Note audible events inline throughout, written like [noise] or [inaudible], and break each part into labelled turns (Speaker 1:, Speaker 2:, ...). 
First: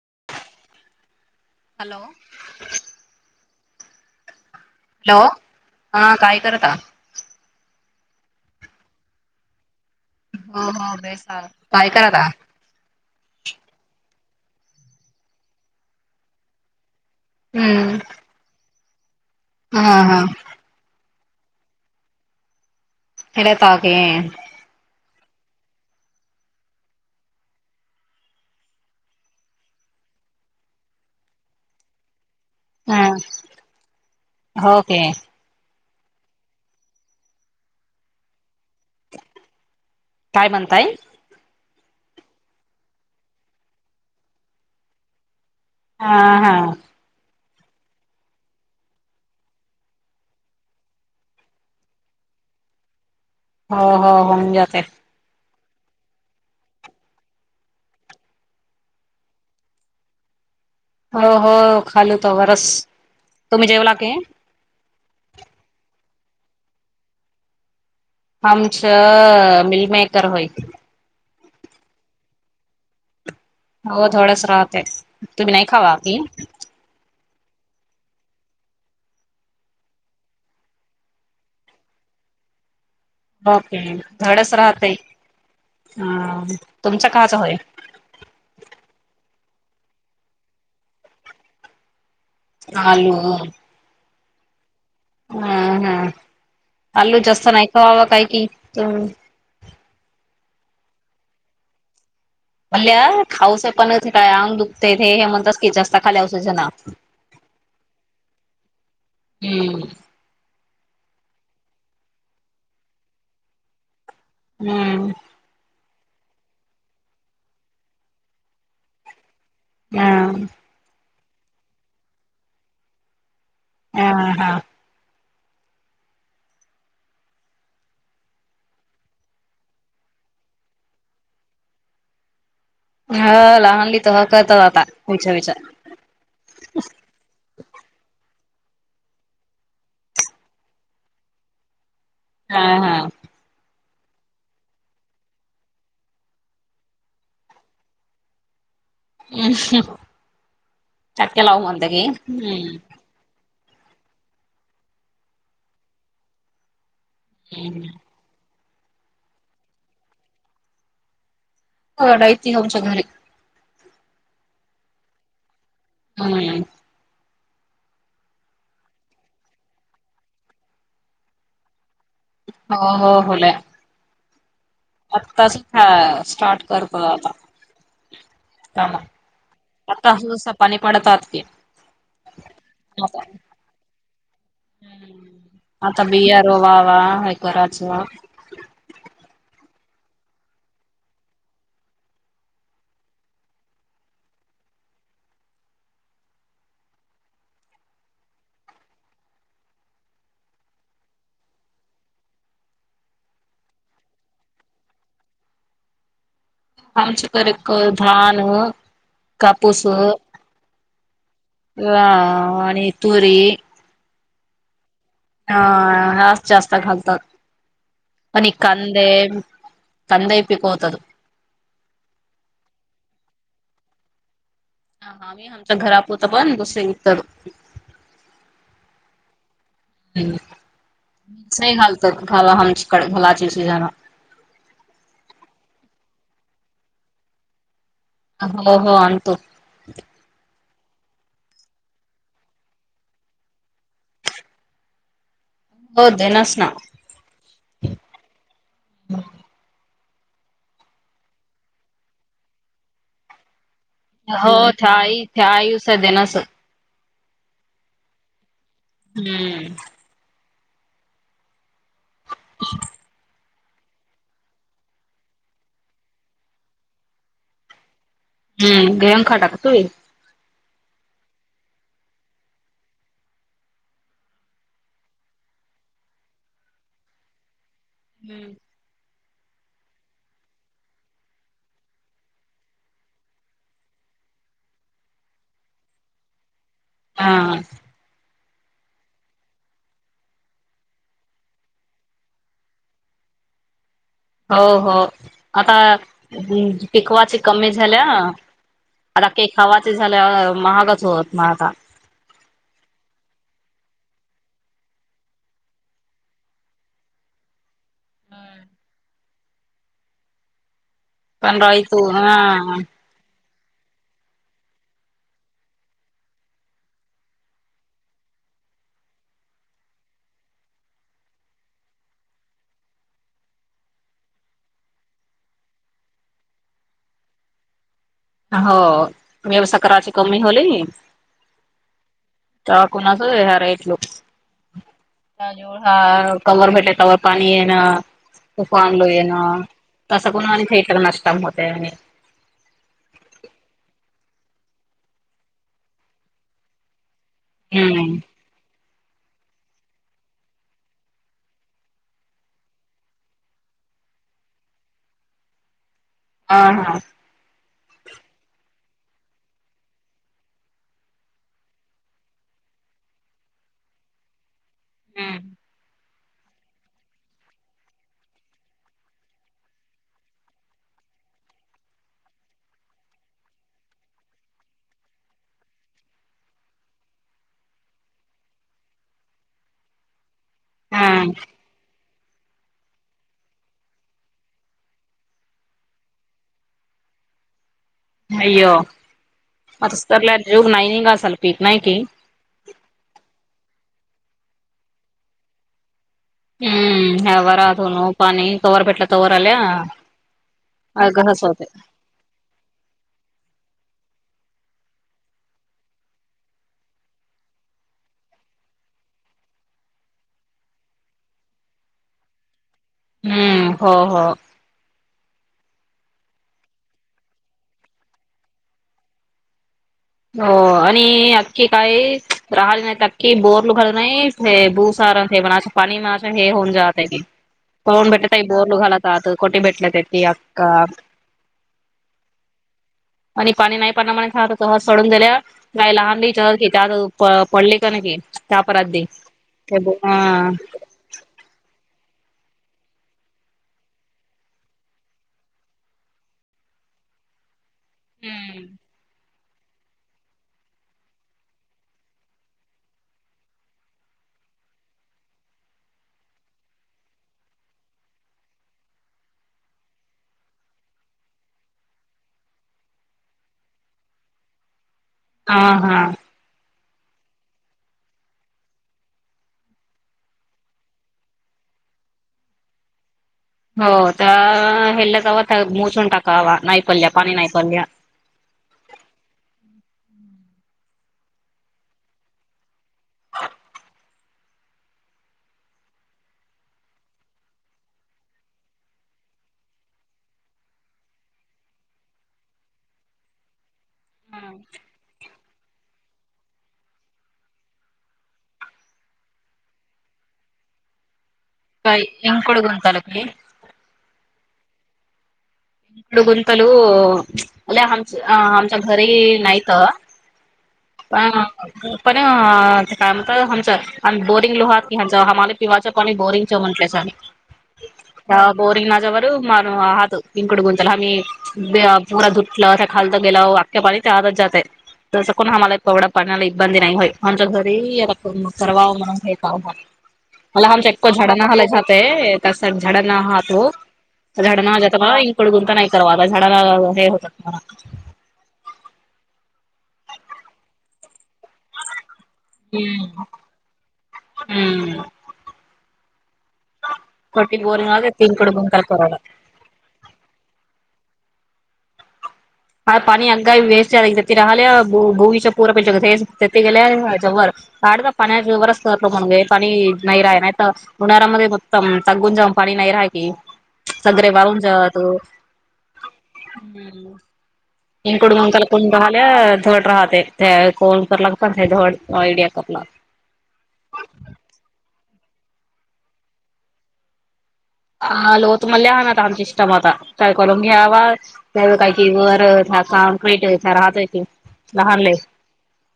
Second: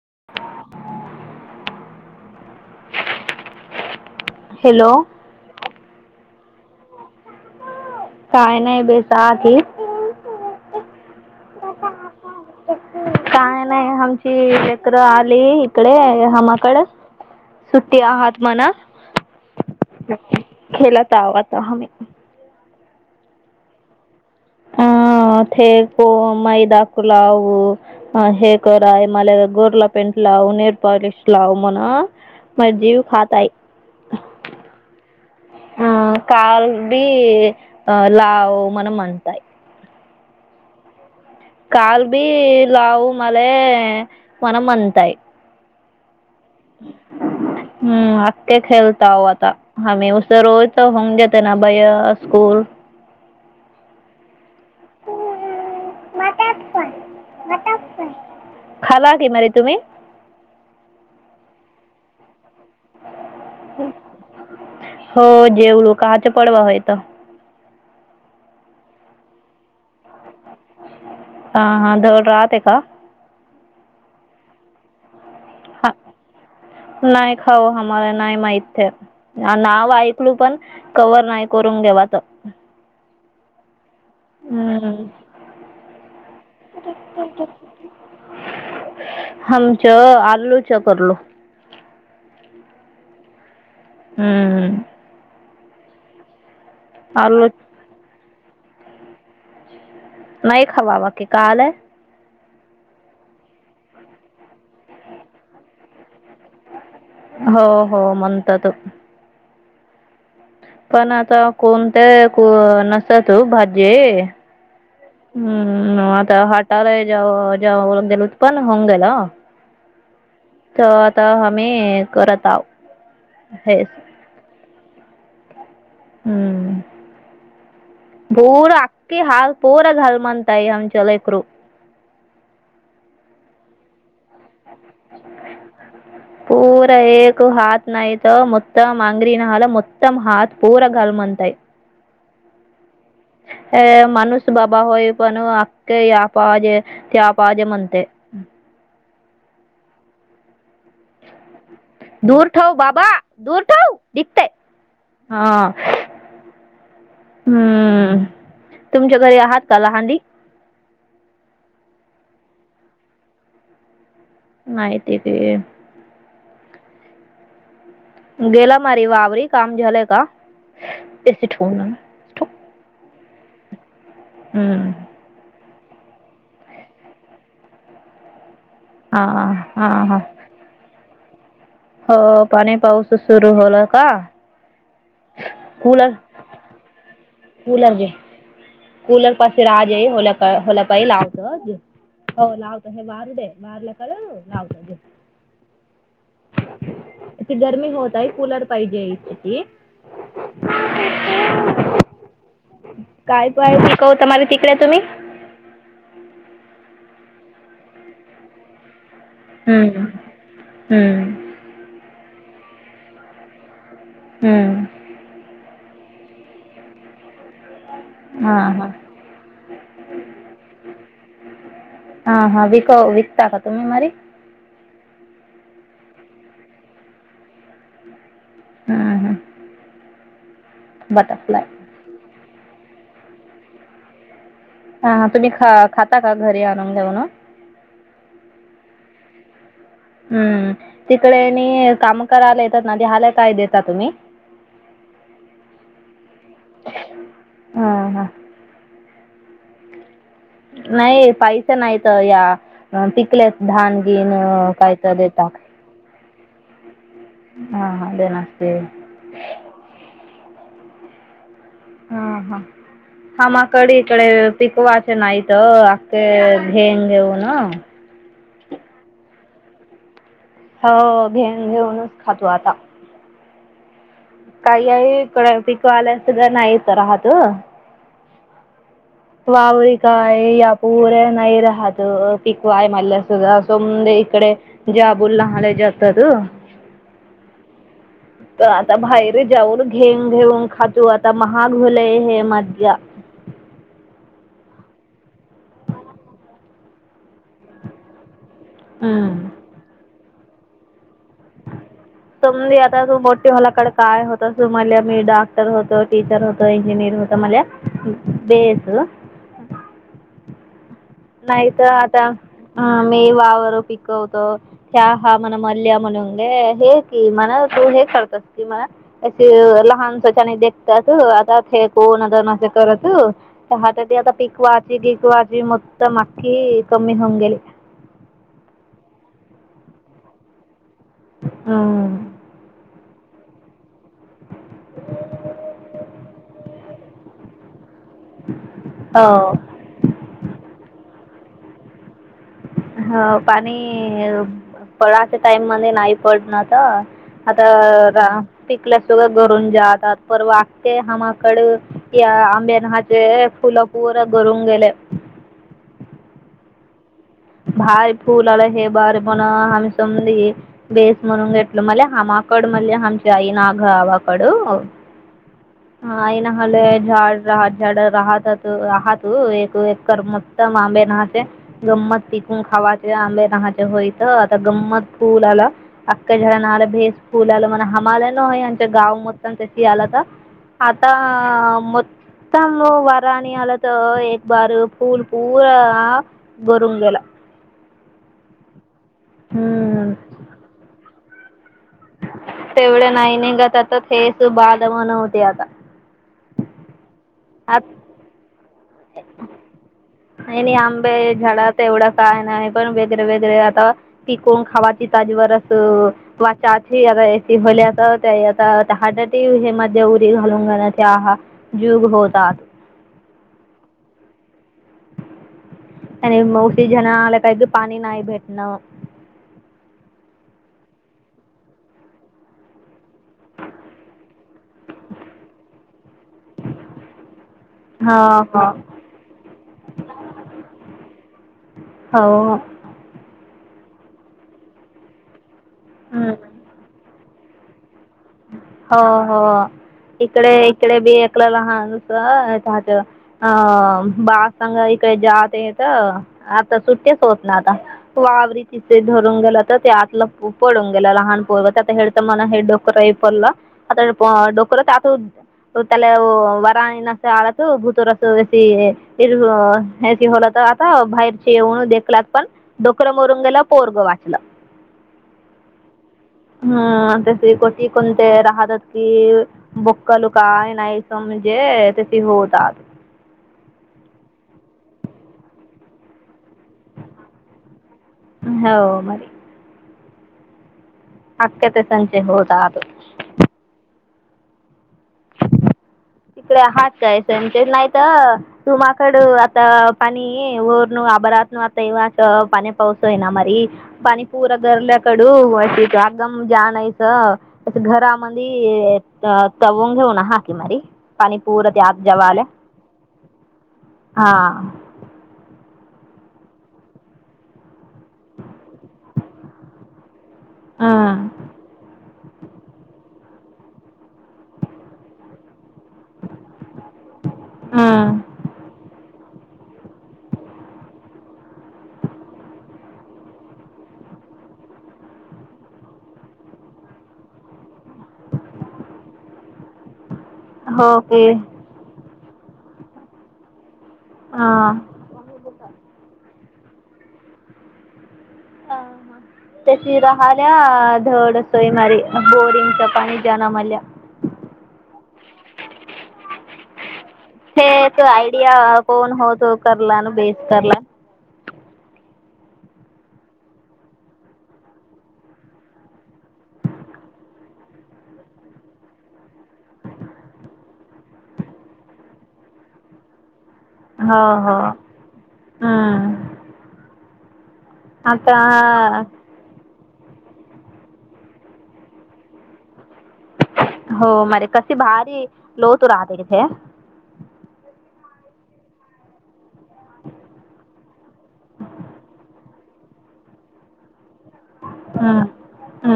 Speaker 1: [unintelligible]
Speaker 2: Hello
Speaker 1: hello
Speaker 2: हो हा काय? [unintelligible]
Speaker 1: काय नाय [unintelligible]
Speaker 2: हा हा बेस हाय काय करालाय.
Speaker 1: काय नाही आमची लेकर आली इकड मामाकड.
Speaker 2: हम्म
Speaker 1: सुट्टी आहात म्हणा.
Speaker 2: हा हा.
Speaker 1: तावाता हमे
Speaker 2: हेिडेताक [unintelligible]
Speaker 1: ह ते को मैदाकू लाव अ हे करा आहे मला गोरला पेंट लाव नीर पॉलिश लाव म्हणा [unintelligible] मय जीव
Speaker 2: हा
Speaker 1: खाताय.
Speaker 2: होके
Speaker 1: ह कालडी अ लाव म्हणम म्हणताय.
Speaker 2: काय म्हणताय.
Speaker 1: काल बी लाव मले मण म्हणताय.
Speaker 2: हा हा.
Speaker 1: हम् आके खेलता हो आता हम उ रोजत होऊंग जेत ना भैया स्कूल
Speaker 2: हो हो हो घ का
Speaker 1: खाला की म तुम्ही
Speaker 2: हो हो खाल तवर
Speaker 1: हो जेव लोक काच पडवा होयेत
Speaker 2: हमच मिलमेकर होय
Speaker 1: हा हा जड राहते आहे का
Speaker 2: हो थोडच राहते तुम्ही नाही खावा की
Speaker 1: हो मला नाही माहित नाव ऐकलू पण कवर नाही करून घेवा तर
Speaker 2: ओके धडच राहतय ह तुमचा काचा होय
Speaker 1: आमच आलू च करलो
Speaker 2: आलो
Speaker 1: हम्म
Speaker 2: हा हा आलू जास्त नाही खवावां काय की हम
Speaker 1: नाही खवावाकीि कालय
Speaker 2: भल्या खाऊस पण ते काय अंग दुखतेथ हे म्हणतात की जास्त खाली वसाज ना
Speaker 1: हो हो म्हणत त
Speaker 2: हम्म
Speaker 1: पण आता कोणत्या नसत तू भाजी
Speaker 2: हम्म
Speaker 1: हम् आता हटाला जव जव गेल उ पन् होऊंग गेला
Speaker 2: हा
Speaker 1: च त आम्ही करत आहोत
Speaker 2: हा हा [unintelligible]
Speaker 1: हम्म पूरा अक्की हल पूरा घर म्हनताय अमचं लेकरू
Speaker 2: हा लहानली तर ह करतात आता विचार विचार
Speaker 1: पूरा एक हात नाही मत्तम मांगरी नहाला मुत्तम हात पूरा घाल म्हणतय
Speaker 2: हा हा
Speaker 1: अ माणूस बाबा होय पण अखखे या पाहजे त्या पाहजे म्हणतेय
Speaker 2: [inaudible] चक्क्या लाव म [unintelligible]
Speaker 1: दूर ठंव बाबा दूर ठव दिखतय आ दतेहा
Speaker 2: [unintelligible]
Speaker 1: तुमच्या घरी आहात का लहानली?
Speaker 2: हो हायती आम्हच्या घरी
Speaker 1: नाही तीथे
Speaker 2: [unintelligible]
Speaker 1: गेला मारी वावररी काम झालं का एस ठी होन
Speaker 2: हो हो होलाय
Speaker 1: हम्म
Speaker 2: आत्ताच था स्टार्ट करतोय आता कामा
Speaker 1: हा हा
Speaker 2: आता
Speaker 1: हा
Speaker 2: असच पाणी पडतात [unintelligible]
Speaker 1: हो पाणी पाऊस सुरू होला का?
Speaker 2: ह् आता
Speaker 1: कूलर
Speaker 2: बिया रोवावा
Speaker 1: कूलर
Speaker 2: कराचवा
Speaker 1: घे कूलर पा राजे होल्या पाज लावत हो, लावत हे वारू दे वार कल लावत [inaudible] गरमी होत आहे कूलर पाहिजे इथे [unintelligible] काय? [unintelligible] तुम्ही
Speaker 2: आमच करक धानं कापूस
Speaker 1: हम्म.
Speaker 2: हं
Speaker 1: हम्म.
Speaker 2: [unintelligible] आणि तुरी
Speaker 1: हम्म
Speaker 2: हा आज जास्त घालतात आणि
Speaker 1: हा हा
Speaker 2: कांदे कांदे पिकवतात.
Speaker 1: [inaudible] हा हा विक विकता का तुम्ही मारी
Speaker 2: हा हा मी आमच्या घरापुत दुसरे विकतात
Speaker 1: हम्म हम्
Speaker 2: हम् मीच घालत [unintelligible] कड घलाज अस जाण
Speaker 1: हा तुम्ही ख खाता का घरी आणून [unintelligible]
Speaker 2: हो हो आणतो
Speaker 1: हम्म तिकडे आणि काम करायला येतात [unintelligible] काय देता तुम्ही [inaudible]
Speaker 2: हो देनास ना
Speaker 1: ह ह
Speaker 2: [inaudible]
Speaker 1: नाही पैसे नाही तर या पिकले धान गीण
Speaker 2: हो त्या
Speaker 1: काय तर
Speaker 2: आई त्या
Speaker 1: देताक
Speaker 2: आईस देनास.
Speaker 1: हा हां दे ना
Speaker 2: हम्म
Speaker 1: हा हा हा म कडीकडे पिकवाचे नाहीत अखखे घेंग घेऊन - -
Speaker 2: हम् [unintelligible] गंखाटाकत [unintelligible]
Speaker 1: हो घेन घेऊनच खातो आता. काही आहे कड पिक आल्यासध नाही हित राहात - -
Speaker 2: हम्म.
Speaker 1: वावर काय या पुऱ्या नाही राहत पिकवाय मल्या सुद्धा सोम इकडे जाबूल लहाले जातात.
Speaker 2: हा.
Speaker 1: तर आता बाहेर जाऊन घेऊन घेऊन खातो आता महागलय हे मध्या - -
Speaker 2: हो हो आता पिकवाची कमी झाल्या. आता काही
Speaker 1: हम्म
Speaker 2: खावाच झालं महागच होत म आता - -
Speaker 1: तुमी आता त मो होलाकडे काय होत त मला मी डॉक्टर होतो टीचर होतो इंजिनियर होतो म्हले- - बेस - - नाही तर
Speaker 2: पंधराईतू
Speaker 1: आता
Speaker 2: हा
Speaker 1: मी वावर - - पिकवत च हा म्हणा मल्ल्या म्हणूने हे कि म्हणा तू हे करतस कि म्हणा अ लहान स्वच्याने देखतात आता हे कोणद करत ह आता पीक वा कीक वा - - आता मागकी कमी होऊन गेली.
Speaker 2: हो व्यवसा कराची कमी होली - -
Speaker 1: हा.
Speaker 2: हो हरलव ह कववर भेटले कववर पाणी ना - - तूफ आणलो ये ना
Speaker 1: हो.
Speaker 2: तसं कोण मा थिएटर नष्टत - - अ
Speaker 1: ह पाणी पळाच्या टाइम मध्ये नाही पडण तर - - अता
Speaker 2: हम्म
Speaker 1: रा - - आपल्या सोग घरून जातात पर वागते हमाकड या आंब्यानहाचे फुलं पूर घरून गेले.
Speaker 2: हा, हा.
Speaker 1: भारी पूलाला हे भारी मोन हमस उदी वेसमुनंगेटलं म हम अकड म हंसाई ना गाव अकड - -
Speaker 2: हम्म.
Speaker 1: हा ना हले झाड राह झाड राहत राहातू एक मोत आंबे ना गमत - - पिकून खावायचे आंबे नहाचे होई तर आता गं्मत फूल आला अख्ख्या झाडला भेस फूल आला म्हण हमा्हाला न आच्या गाव म तशी आला तर - - आता
Speaker 2: हम्म
Speaker 1: म - - तम वारणी आला तर एक बार फूल पूरा ना गरुण गेला.
Speaker 2: अयो मतस्रलाग नाहीन का स्लप - -
Speaker 1: तेवढं नाही नाही. थस बाधव नव्हते आता - -
Speaker 2: हम्म. न वरा धोनो पाणी - -
Speaker 1: आणि
Speaker 2: अ
Speaker 1: आंबे
Speaker 2: घस होते
Speaker 1: झाडात एवढा काय नाही पण वेगैरे वेगैरे आता - - तिकण खावाची तजवरच वाचाची आता एसी होल्या तर आता हार्ट अटक हे मध्ये उरी घालून घाण्याचे जुग होतात.
Speaker 2: हम्म, हो, हो.
Speaker 1: आणि मावशी जण आला काही की पाणी नाही भेटणं
Speaker 2: हो आणि अखखी काय राहाले नाहीत कि बोर ल उघालत नाही हे भूसार हे पण पाणी म्ह हे होऊन जात आहे की कोून
Speaker 1: हा
Speaker 2: भेटत बोर
Speaker 1: हा
Speaker 2: ल उघालतात कोटे भेटलत की अका
Speaker 1: हो
Speaker 2: आणि पाणी नाही पामुळे [unintelligible] सोडून दिल्या कााय लहान च
Speaker 1: हम्म
Speaker 2: त्या तू प पडली का न क [unintelligible]
Speaker 1: हो हो
Speaker 2: हा
Speaker 1: इकडे इकडे बी एकलं लहान त अ बाळाांघ इकडे जात येत आता सुट्टेच होत ना वावररीचि पेज गेलं तर ते आतलं पडून गेलं लहानोता हे तर म हेड [unintelligible] क परला आता डोकच आत त्याला वारणी नस आळत भुतूरस होल तर आता बाहेरचे येऊन देखलात पण डोकं मोरून गेला पोरग वाचलं
Speaker 2: हा हा
Speaker 1: हा आता स ती कोणते राहतात कि बुक्कल काय नाहीस म्हणजे ते होतात
Speaker 2: हो तर हेल्ला जाव मोजून टाकावा नाही पडल्या पाणी नाही पडल्या
Speaker 1: हो अखते संजे होौद अो
Speaker 2: ह
Speaker 1: तिकडे आहात काय सचे नाहीत तुमकड आता पाणी र न अबरात न आता येवं पाणी पाऊस आहे ना मरी पाणी पूर गरल्याकडून होशी अदम जाणयच घरामध्ये तवून घेऊन हाकी मारी पाणीपूरत आत
Speaker 2: काय
Speaker 1: जवालं
Speaker 2: इंकड गुंतल की इंकड
Speaker 1: हां
Speaker 2: इकड गुंतलू अ आमच आमच्या घरीही नाहीत पण
Speaker 1: हम्म
Speaker 2: पण ते काम हमसर बोरिंग लोहााती हमारे क वाच आणि बोरिंग म्हंट ले
Speaker 1: हम्म
Speaker 2: बोरिंगवर हात पिंकड गुंतला. पूर्ण धुतलं. त्या खालून गेलं. पाणी त्या हातात जातंय. पण आम्हाला एवढं पडण्याला इबंदी नाही होय, आमच्या घरी परवा म्हण का? अलं, हम.
Speaker 1: हो
Speaker 2: चको
Speaker 1: की
Speaker 2: झाडाखाली जातो. तसं झाडणं आहात हो. अं,
Speaker 1: हा
Speaker 2: हाडण जातं, वाईट काढून नाही करावं. झाडाला हे होतं.
Speaker 1: अशी तशी राहायला धडत नाही. सोयमारी बोरिंगचं पाणी
Speaker 2: हम्म
Speaker 1: गढूळ झालं.
Speaker 2: हम्म. कटी
Speaker 1: हे तर
Speaker 2: बोरिंग तीनकड
Speaker 1: आयडिया
Speaker 2: गुंताला
Speaker 1: कोण
Speaker 2: कराव
Speaker 1: होत होता न बेस करला.
Speaker 2: [unintelligible]
Speaker 1: हो
Speaker 2: सगळे
Speaker 1: हो
Speaker 2: वाळून जातात.
Speaker 1: हम्म आता
Speaker 2: [unintelligible] [unintelligible]
Speaker 1: हो मारे कशी भारी लोतू राहतो कुठे?
Speaker 2: हालो, तुम्हाला ना, आमच्या... टमाटा काय करून घ्यावा? त्याला काही करावं का? कम्प्लीट व्हायचं राहते ते. लहानले,
Speaker 1: हम्म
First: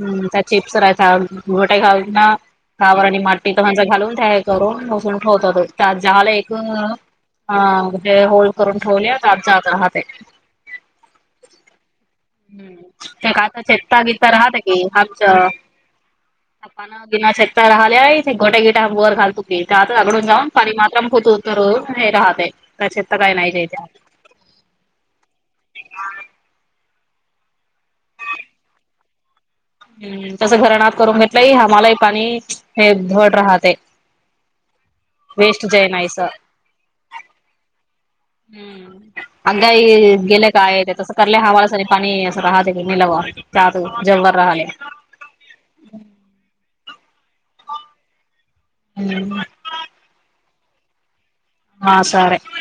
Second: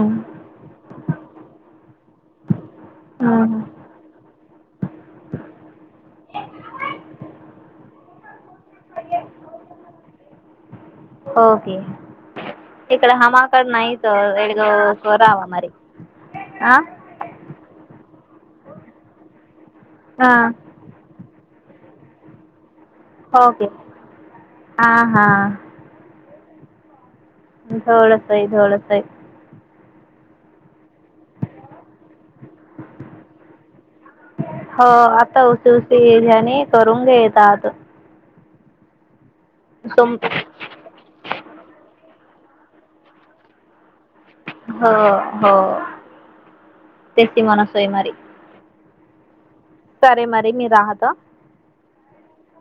Speaker 2: हम्म, त्या चिप्स खाय. गटात खाऊ देतात ना? कावर आणि माती
Speaker 1: हम्म
Speaker 2: तर घालवून त्या. ऊनसून ठेवतात ना. अ म्हे होल्ड करून ठेवले आत जात राहते.
Speaker 1: ओके.
Speaker 2: हम्म
Speaker 1: इकडे
Speaker 2: त्या
Speaker 1: हमाकड
Speaker 2: कथा-चेता
Speaker 1: नाहीच
Speaker 2: बिता राहत
Speaker 1: एडग
Speaker 2: की
Speaker 1: रावा
Speaker 2: आमचं
Speaker 1: मारी आ
Speaker 2: गणना? रात्री गोठा-गेटावर घालतो. आम्ही पुढून
Speaker 1: हा
Speaker 2: जाऊन पाणी भरत होतो. जोर हे राहत नाही.
Speaker 1: होके,
Speaker 2: जायच्या
Speaker 1: हा हा! वळच आहे, धवळच आहे.
Speaker 2: हम्म, तसं घरात करून घेतलं. त्यामुळे आम्हालाही पाणी राहतं.
Speaker 1: हो, आता उशी-उशीने करून घेत आहेत.
Speaker 2: हम्म. अगं, गेल्या काय? तसं का? हवासाठी पाणी असंच राहतं का मलावात?
Speaker 1: हो हो [inaudible] ती मन सोय मारी [inaudible]
Speaker 2: हम्म
Speaker 1: सरे मरी मी राहदा
Speaker 2: हा सरे [inaudible]